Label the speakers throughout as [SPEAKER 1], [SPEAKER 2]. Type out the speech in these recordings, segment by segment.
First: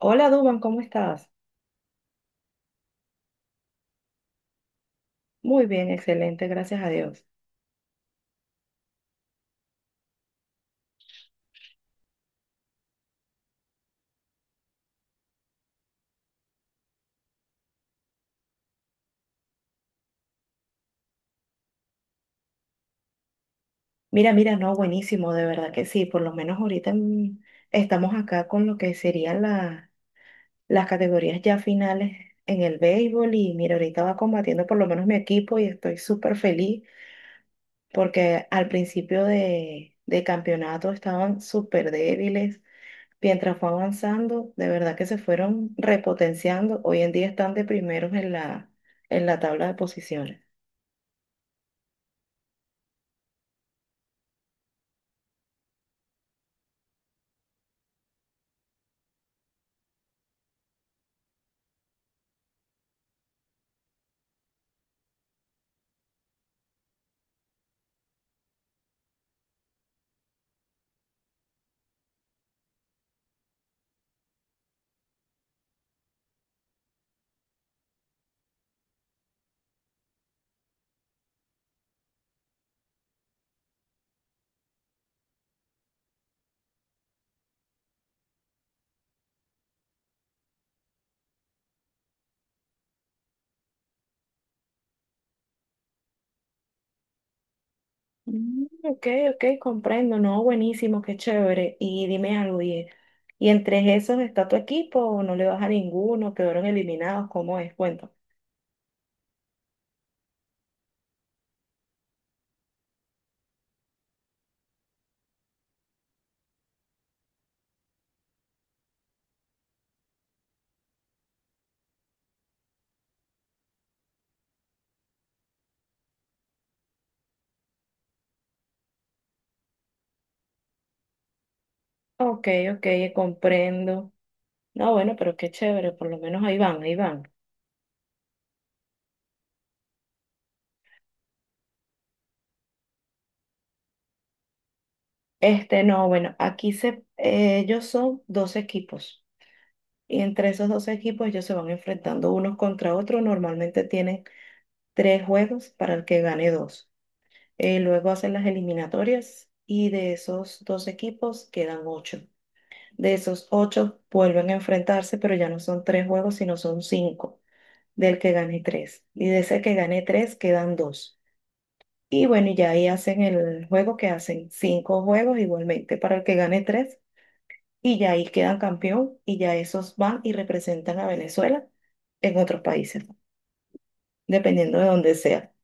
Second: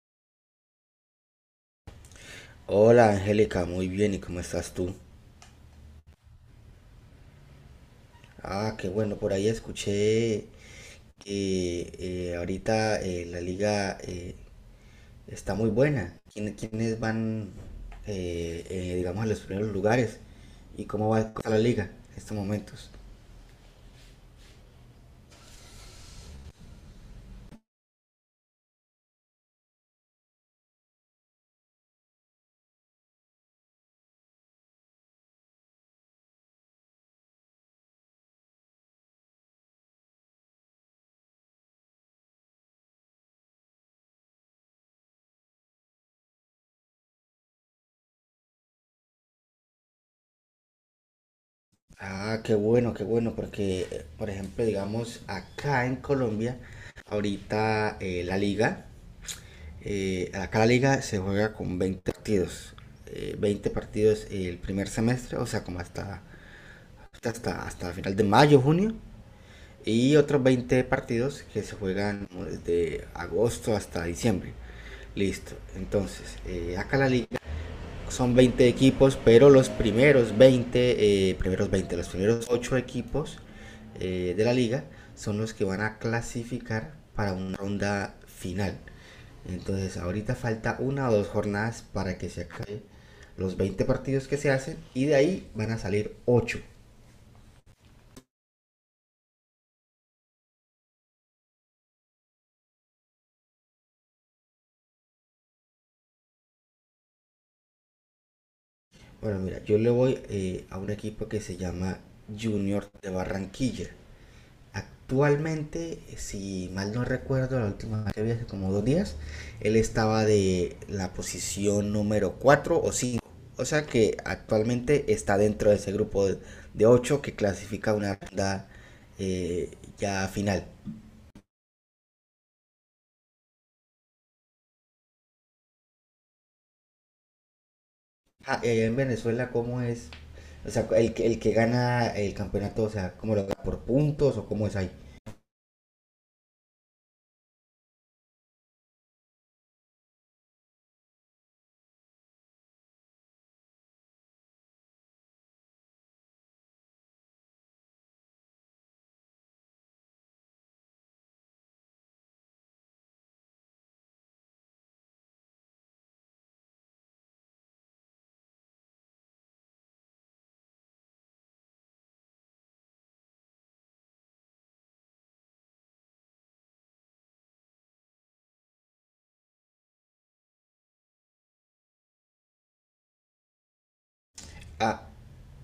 [SPEAKER 1] Hola Duban, ¿cómo estás?
[SPEAKER 2] Hola Angélica, muy bien, ¿y cómo estás tú?
[SPEAKER 1] Muy bien, excelente, gracias a Dios.
[SPEAKER 2] Ah, qué bueno, por ahí escuché que ahorita la liga está muy buena. ¿Quiénes van, digamos, a los primeros lugares? ¿Y cómo va la liga en estos momentos?
[SPEAKER 1] Mira, no, buenísimo, de verdad que sí, por lo menos ahorita, estamos acá con lo que serían las categorías ya finales en el béisbol y mira, ahorita va combatiendo por lo menos mi equipo y estoy súper feliz porque al principio de campeonato estaban súper débiles, mientras fue avanzando, de verdad que se fueron repotenciando, hoy en día están de primeros en en la tabla de posiciones.
[SPEAKER 2] Ah, qué bueno, porque, por ejemplo, digamos, acá en Colombia, ahorita la liga acá la liga se juega con 20 partidos. 20 partidos el primer semestre, o sea, como hasta final de mayo, junio. Y otros 20 partidos que se juegan desde agosto hasta diciembre. Listo. Entonces, acá la liga son 20 equipos, pero los primeros 20 los primeros 8 equipos de la liga son los que van a clasificar para una ronda final. Entonces ahorita falta una o dos jornadas para que se acabe los 20 partidos que se hacen y de ahí van a salir ocho.
[SPEAKER 1] Mm, ok, ok, comprendo, no, buenísimo, qué chévere. Y dime algo, ¿y, ¿y entre esos está tu equipo o no le vas a ninguno? ¿Quedaron eliminados? ¿Cómo es? Cuento.
[SPEAKER 2] Bueno, mira, yo le voy a un equipo que se llama Junior de Barranquilla. Actualmente, si mal no recuerdo, la última vez que vi hace como dos días, él estaba de la posición número 4 o cinco. O sea que actualmente está dentro de ese grupo de 8 que clasifica una ronda eh, ya final.
[SPEAKER 1] Ok, ok, comprendo. No, bueno, pero qué chévere, por lo menos ahí van, ahí van.
[SPEAKER 2] Ah, ¿y en Venezuela, cómo es? O sea, el que gana el campeonato, o sea, ¿cómo lo gana? ¿Por puntos o cómo es ahí?
[SPEAKER 1] Este, no, bueno, aquí ellos son dos equipos y entre esos dos equipos ellos se van enfrentando unos contra otros. Normalmente tienen tres juegos para el que gane dos. Luego hacen las eliminatorias y de esos dos equipos quedan ocho. De esos ocho vuelven a enfrentarse, pero ya no son tres juegos, sino son cinco, del que gane tres. Y de ese que gane tres quedan dos. Y bueno, y ya ahí hacen el juego que hacen cinco juegos igualmente para el que gane tres. Y ya ahí quedan campeón y ya esos van y representan a Venezuela en otros países, dependiendo de
[SPEAKER 2] Ah,
[SPEAKER 1] donde sea.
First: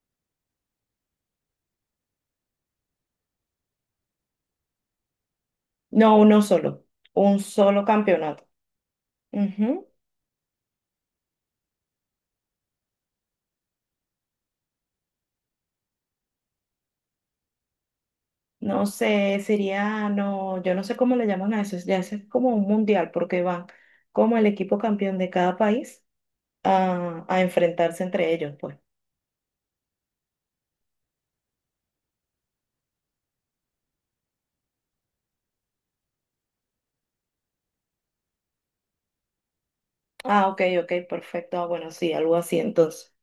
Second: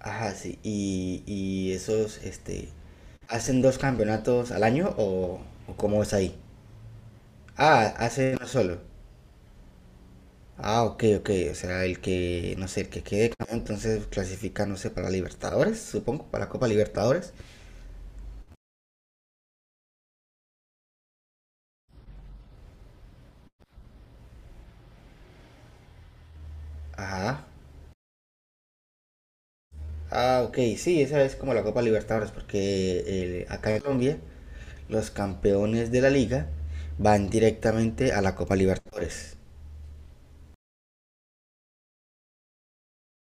[SPEAKER 2] ajá, sí. Y esos, hacen dos campeonatos al año o cómo es
[SPEAKER 1] No,
[SPEAKER 2] ahí?
[SPEAKER 1] uno solo, un solo
[SPEAKER 2] Ah, hacen uno
[SPEAKER 1] campeonato.
[SPEAKER 2] solo.
[SPEAKER 1] Ujú.
[SPEAKER 2] Ah, ok, ok. O sea, el que, no sé, el que quede campeón, entonces clasifica, no sé, para Libertadores, supongo, para Copa Libertadores.
[SPEAKER 1] No sé, sería, no, yo no sé cómo le llaman a eso, ya eso es como un mundial, porque van como el equipo campeón de cada país a
[SPEAKER 2] Ajá.
[SPEAKER 1] enfrentarse entre ellos, pues.
[SPEAKER 2] Ah, ok, sí, esa es como la Copa Libertadores, porque acá en Colombia los campeones de la liga van directamente a la Copa Libertadores.
[SPEAKER 1] Ah, ok, ok, perfecto. Ah, bueno, sí, algo así entonces.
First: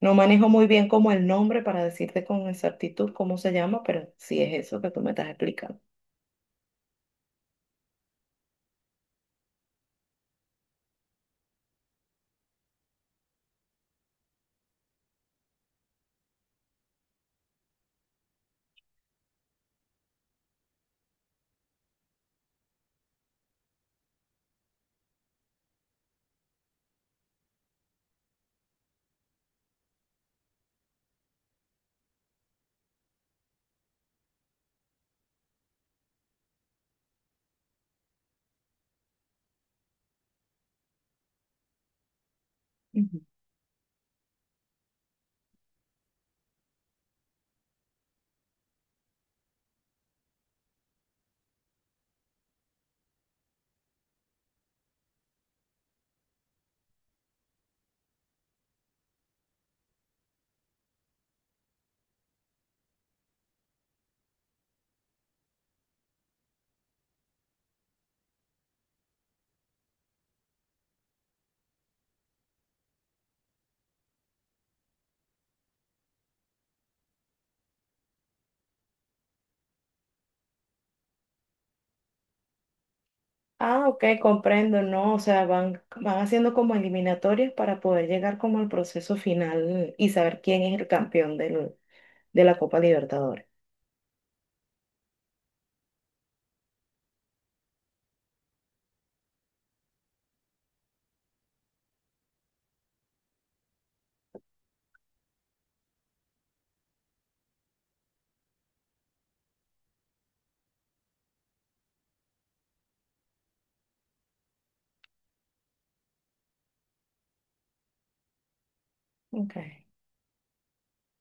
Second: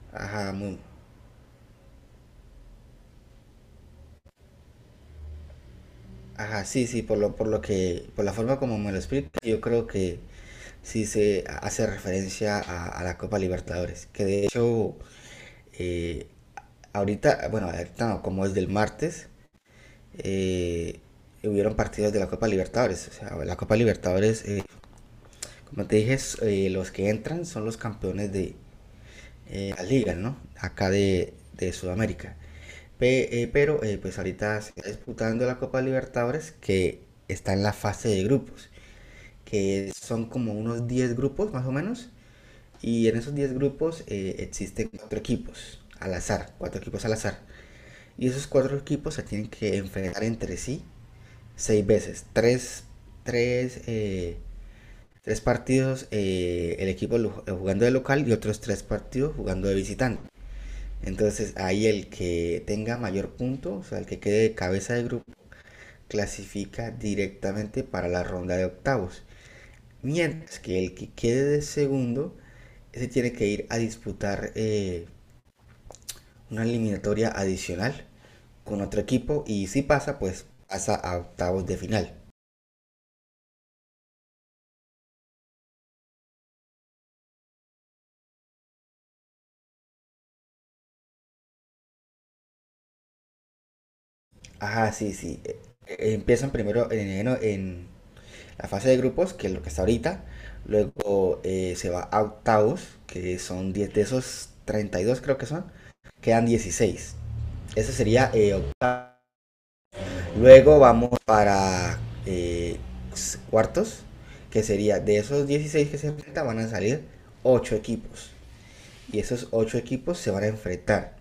[SPEAKER 1] No manejo
[SPEAKER 2] Ajá,
[SPEAKER 1] muy
[SPEAKER 2] muy,
[SPEAKER 1] bien como el nombre para decirte con exactitud cómo se llama, pero sí es eso que tú me estás explicando.
[SPEAKER 2] Ajá, sí, sí, por lo que, por la forma como me lo explica, yo creo que sí se hace referencia a la Copa Libertadores, que de hecho, eh, ahorita, bueno, ahorita no, como es del martes, eh, hubieron partidos de la Copa Libertadores, o sea, la Copa Libertadores, como te dije, es, los que entran son los campeones de, las ligas, ¿no? Acá de Sudamérica. Pero pues ahorita se está disputando la Copa Libertadores que está en la fase de grupos, que son como unos 10 grupos más o menos. Y en
[SPEAKER 1] Ujú.
[SPEAKER 2] esos 10 grupos existen cuatro equipos al azar, cuatro equipos al azar. Y esos cuatro equipos se tienen que enfrentar entre sí seis veces. Tres, eh, tres partidos el equipo jugando de local y otros tres partidos jugando de visitante. Entonces ahí el que tenga mayor punto, o sea, el que quede de cabeza de grupo, clasifica directamente para la ronda de octavos. Mientras que el que quede de segundo, ese tiene que ir a disputar una eliminatoria adicional con otro equipo y si pasa, pues pasa a octavos de final.
[SPEAKER 1] Ah, ok, comprendo, ¿no? O sea, van haciendo como eliminatorias para poder llegar como al proceso final y saber quién es el campeón de la Copa Libertadores.
[SPEAKER 2] Ajá, sí, sí. Empiezan primero en la fase de grupos, que es lo que está ahorita. Luego se va a octavos, que son 10 de esos 32 creo que son. Quedan 16, eso sería octavos. Luego vamos para eh, cuartos, que sería de esos 16 que se enfrentan van a salir 8 equipos. Y esos
[SPEAKER 1] Ok.
[SPEAKER 2] 8 equipos se van a enfrentar.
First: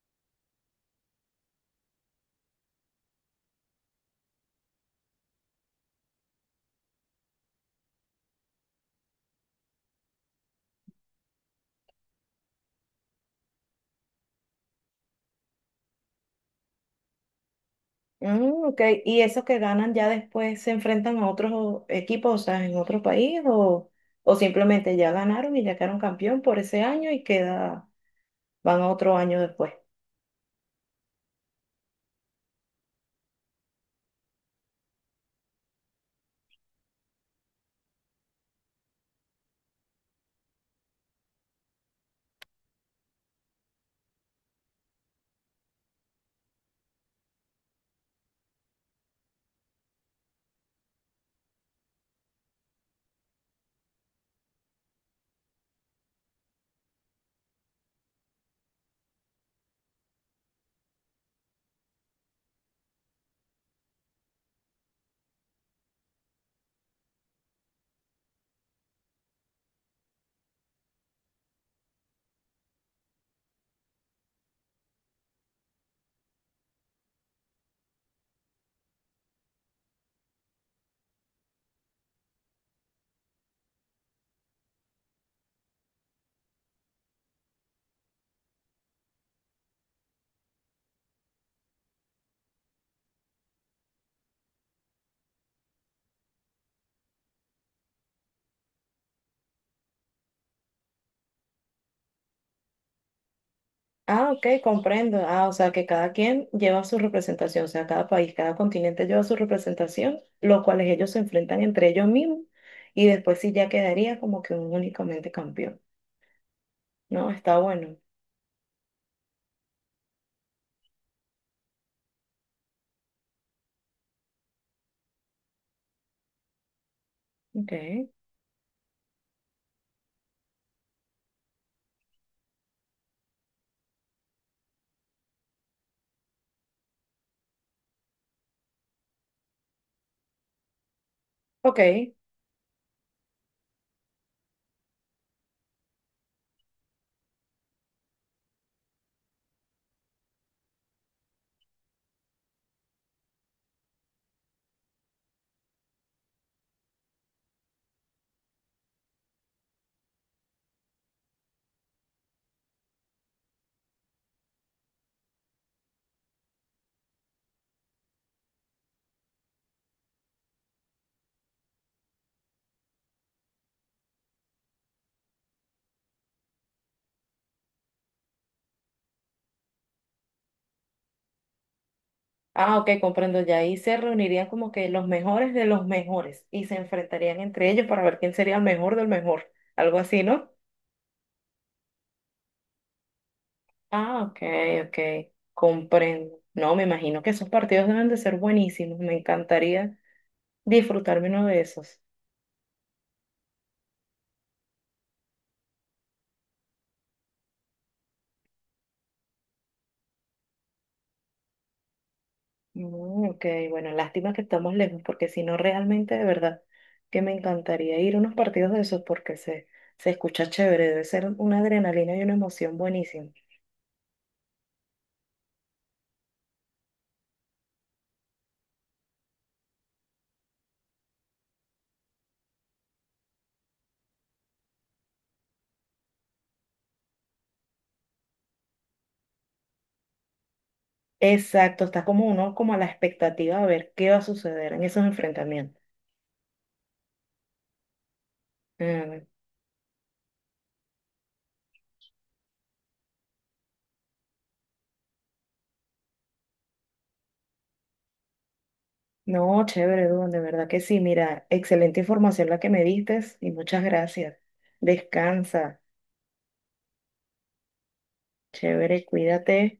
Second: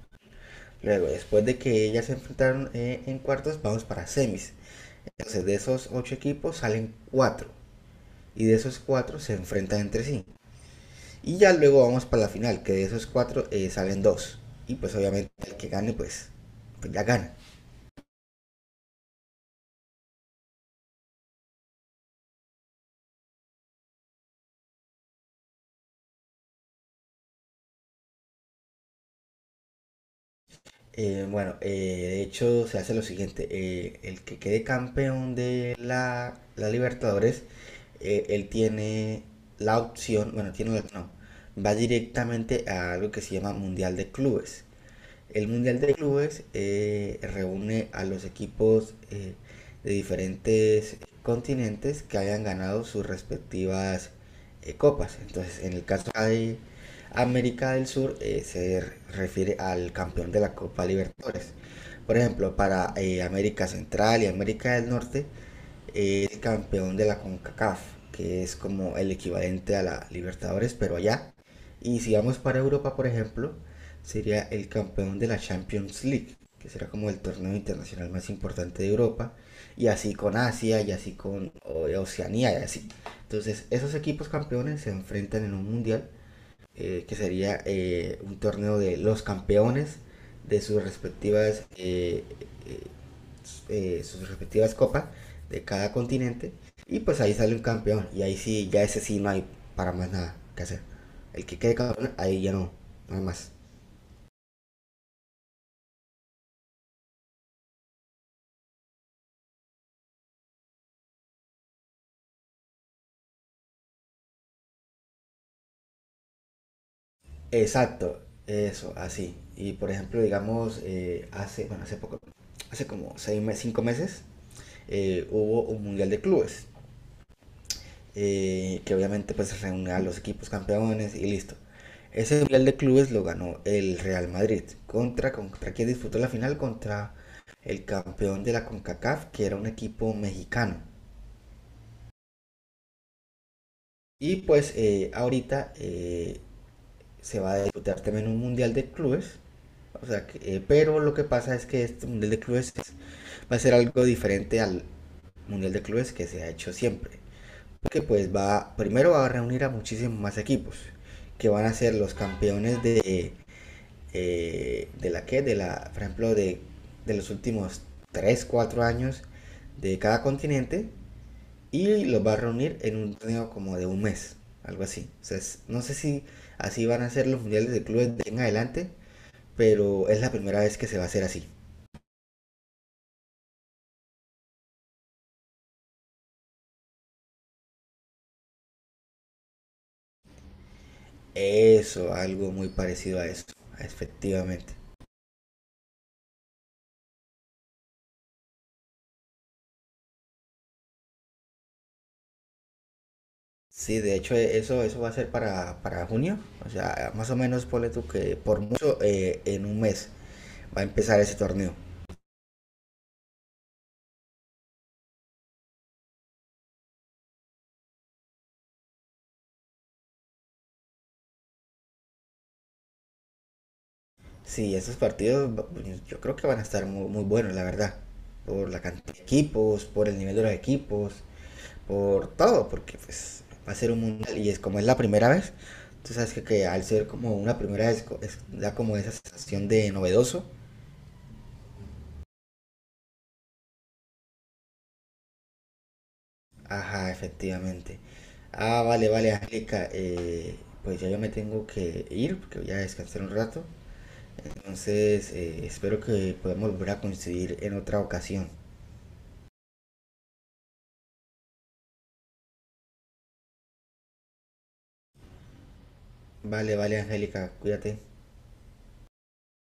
[SPEAKER 2] Luego, después de que ellas se enfrentaron en cuartos, vamos para semis. Entonces, de esos 8 equipos salen 4 y de esos cuatro se enfrentan entre sí. Y ya luego vamos para la final, que de esos cuatro salen dos. Y pues obviamente el que gane, pues, pues ya gana.
[SPEAKER 1] Mm, ok. ¿Y esos que ganan ya después se enfrentan a otros equipos, o sea, en otro país, o simplemente ya ganaron y ya quedaron campeón por ese año y queda, van a otro año después?
[SPEAKER 2] Bueno, de hecho se hace lo siguiente, el que quede campeón de la Libertadores, él tiene la opción, bueno, tiene la, no, va directamente a algo que se llama Mundial de Clubes. El Mundial de Clubes reúne a los equipos de diferentes continentes que hayan ganado sus respectivas copas. Entonces, en el caso hay América del Sur, se refiere al campeón de la Copa Libertadores. Por ejemplo, para América Central y América del Norte, el campeón de la CONCACAF, que es como el equivalente a la Libertadores, pero allá. Y si vamos para Europa, por ejemplo, sería el campeón de la Champions League, que será como el torneo internacional más importante de Europa, y así con Asia, y así con Oceanía, y así. Entonces, esos equipos campeones se enfrentan en un mundial que sería un torneo de los campeones de eh, sus respectivas copas de cada continente. Y pues ahí sale un campeón. Y ahí sí, ya ese sí no hay para más nada que hacer. El que quede campeón, ahí ya no, no hay más.
[SPEAKER 1] Ah, ok, comprendo. Ah, o sea, que cada quien lleva su representación, o sea, cada país, cada continente lleva su representación, los cuales ellos se enfrentan entre ellos mismos y después sí ya quedaría como que un únicamente campeón. No, está bueno.
[SPEAKER 2] Exacto, eso, así. Y por ejemplo, digamos, hace, bueno, hace poco, hace como seis, cinco meses, hubo un mundial de clubes.
[SPEAKER 1] Ok.
[SPEAKER 2] Que obviamente pues reúne a los equipos campeones y listo. Ese Mundial de Clubes lo ganó el Real Madrid. ¿Contra, contra quién disputó la final? Contra el campeón de la CONCACAF, que era un equipo mexicano.
[SPEAKER 1] Ok.
[SPEAKER 2] Y pues ahorita se va a disputar también un Mundial de Clubes. O sea, que, pero lo que pasa es que este Mundial de Clubes es- va a ser algo diferente al Mundial de Clubes que se ha hecho siempre. Que pues va, primero va a reunir a muchísimos más equipos, que van a ser los campeones de, de la, por ejemplo, de los últimos 3 4 años de cada continente, y los va a reunir en un torneo como de un mes, algo así. O sea, no sé si así van a ser los mundiales de clubes de en adelante, pero es la primera vez que se va a hacer así.
[SPEAKER 1] Ah, ok, comprendo ya. Ahí se reunirían como que los mejores de los mejores y se enfrentarían entre ellos para ver quién sería el mejor del mejor. Algo así, ¿no?
[SPEAKER 2] Eso, algo muy parecido a eso,
[SPEAKER 1] Ah, ok,
[SPEAKER 2] efectivamente.
[SPEAKER 1] ok. Comprendo. No, me imagino que esos partidos deben de ser buenísimos. Me encantaría disfrutarme uno de esos.
[SPEAKER 2] Sí, de hecho eso, eso va a ser para junio, o sea, más o menos ponle tú que por mucho en un mes va a empezar ese torneo.
[SPEAKER 1] Mm, ok, bueno, lástima que estamos lejos porque si no, realmente de verdad que me encantaría ir a unos partidos de esos porque se escucha chévere. Debe ser una adrenalina y una emoción buenísima.
[SPEAKER 2] Sí, esos pues, yo creo que van a estar muy, muy buenos, la verdad, por la cantidad de equipos, por el nivel de los equipos, por todo, porque pues va a ser un mundial y es como es la primera vez, tú sabes que al ser como una primera vez da como esa sensación de novedoso.
[SPEAKER 1] Exacto, está como uno como a la expectativa de ver qué va a suceder en esos enfrentamientos.
[SPEAKER 2] Ajá, efectivamente. Ah, vale,
[SPEAKER 1] Mm,
[SPEAKER 2] vale, Angélica. Pues ya yo me tengo que ir porque voy a descansar un rato. Entonces, espero que podamos volver a coincidir en otra ocasión.
[SPEAKER 1] no, chévere, Duan, de verdad que sí. Mira, excelente información la que me diste y muchas gracias. Descansa,
[SPEAKER 2] Vale, vale, Angélica, cuídate.
[SPEAKER 1] chévere, cuídate.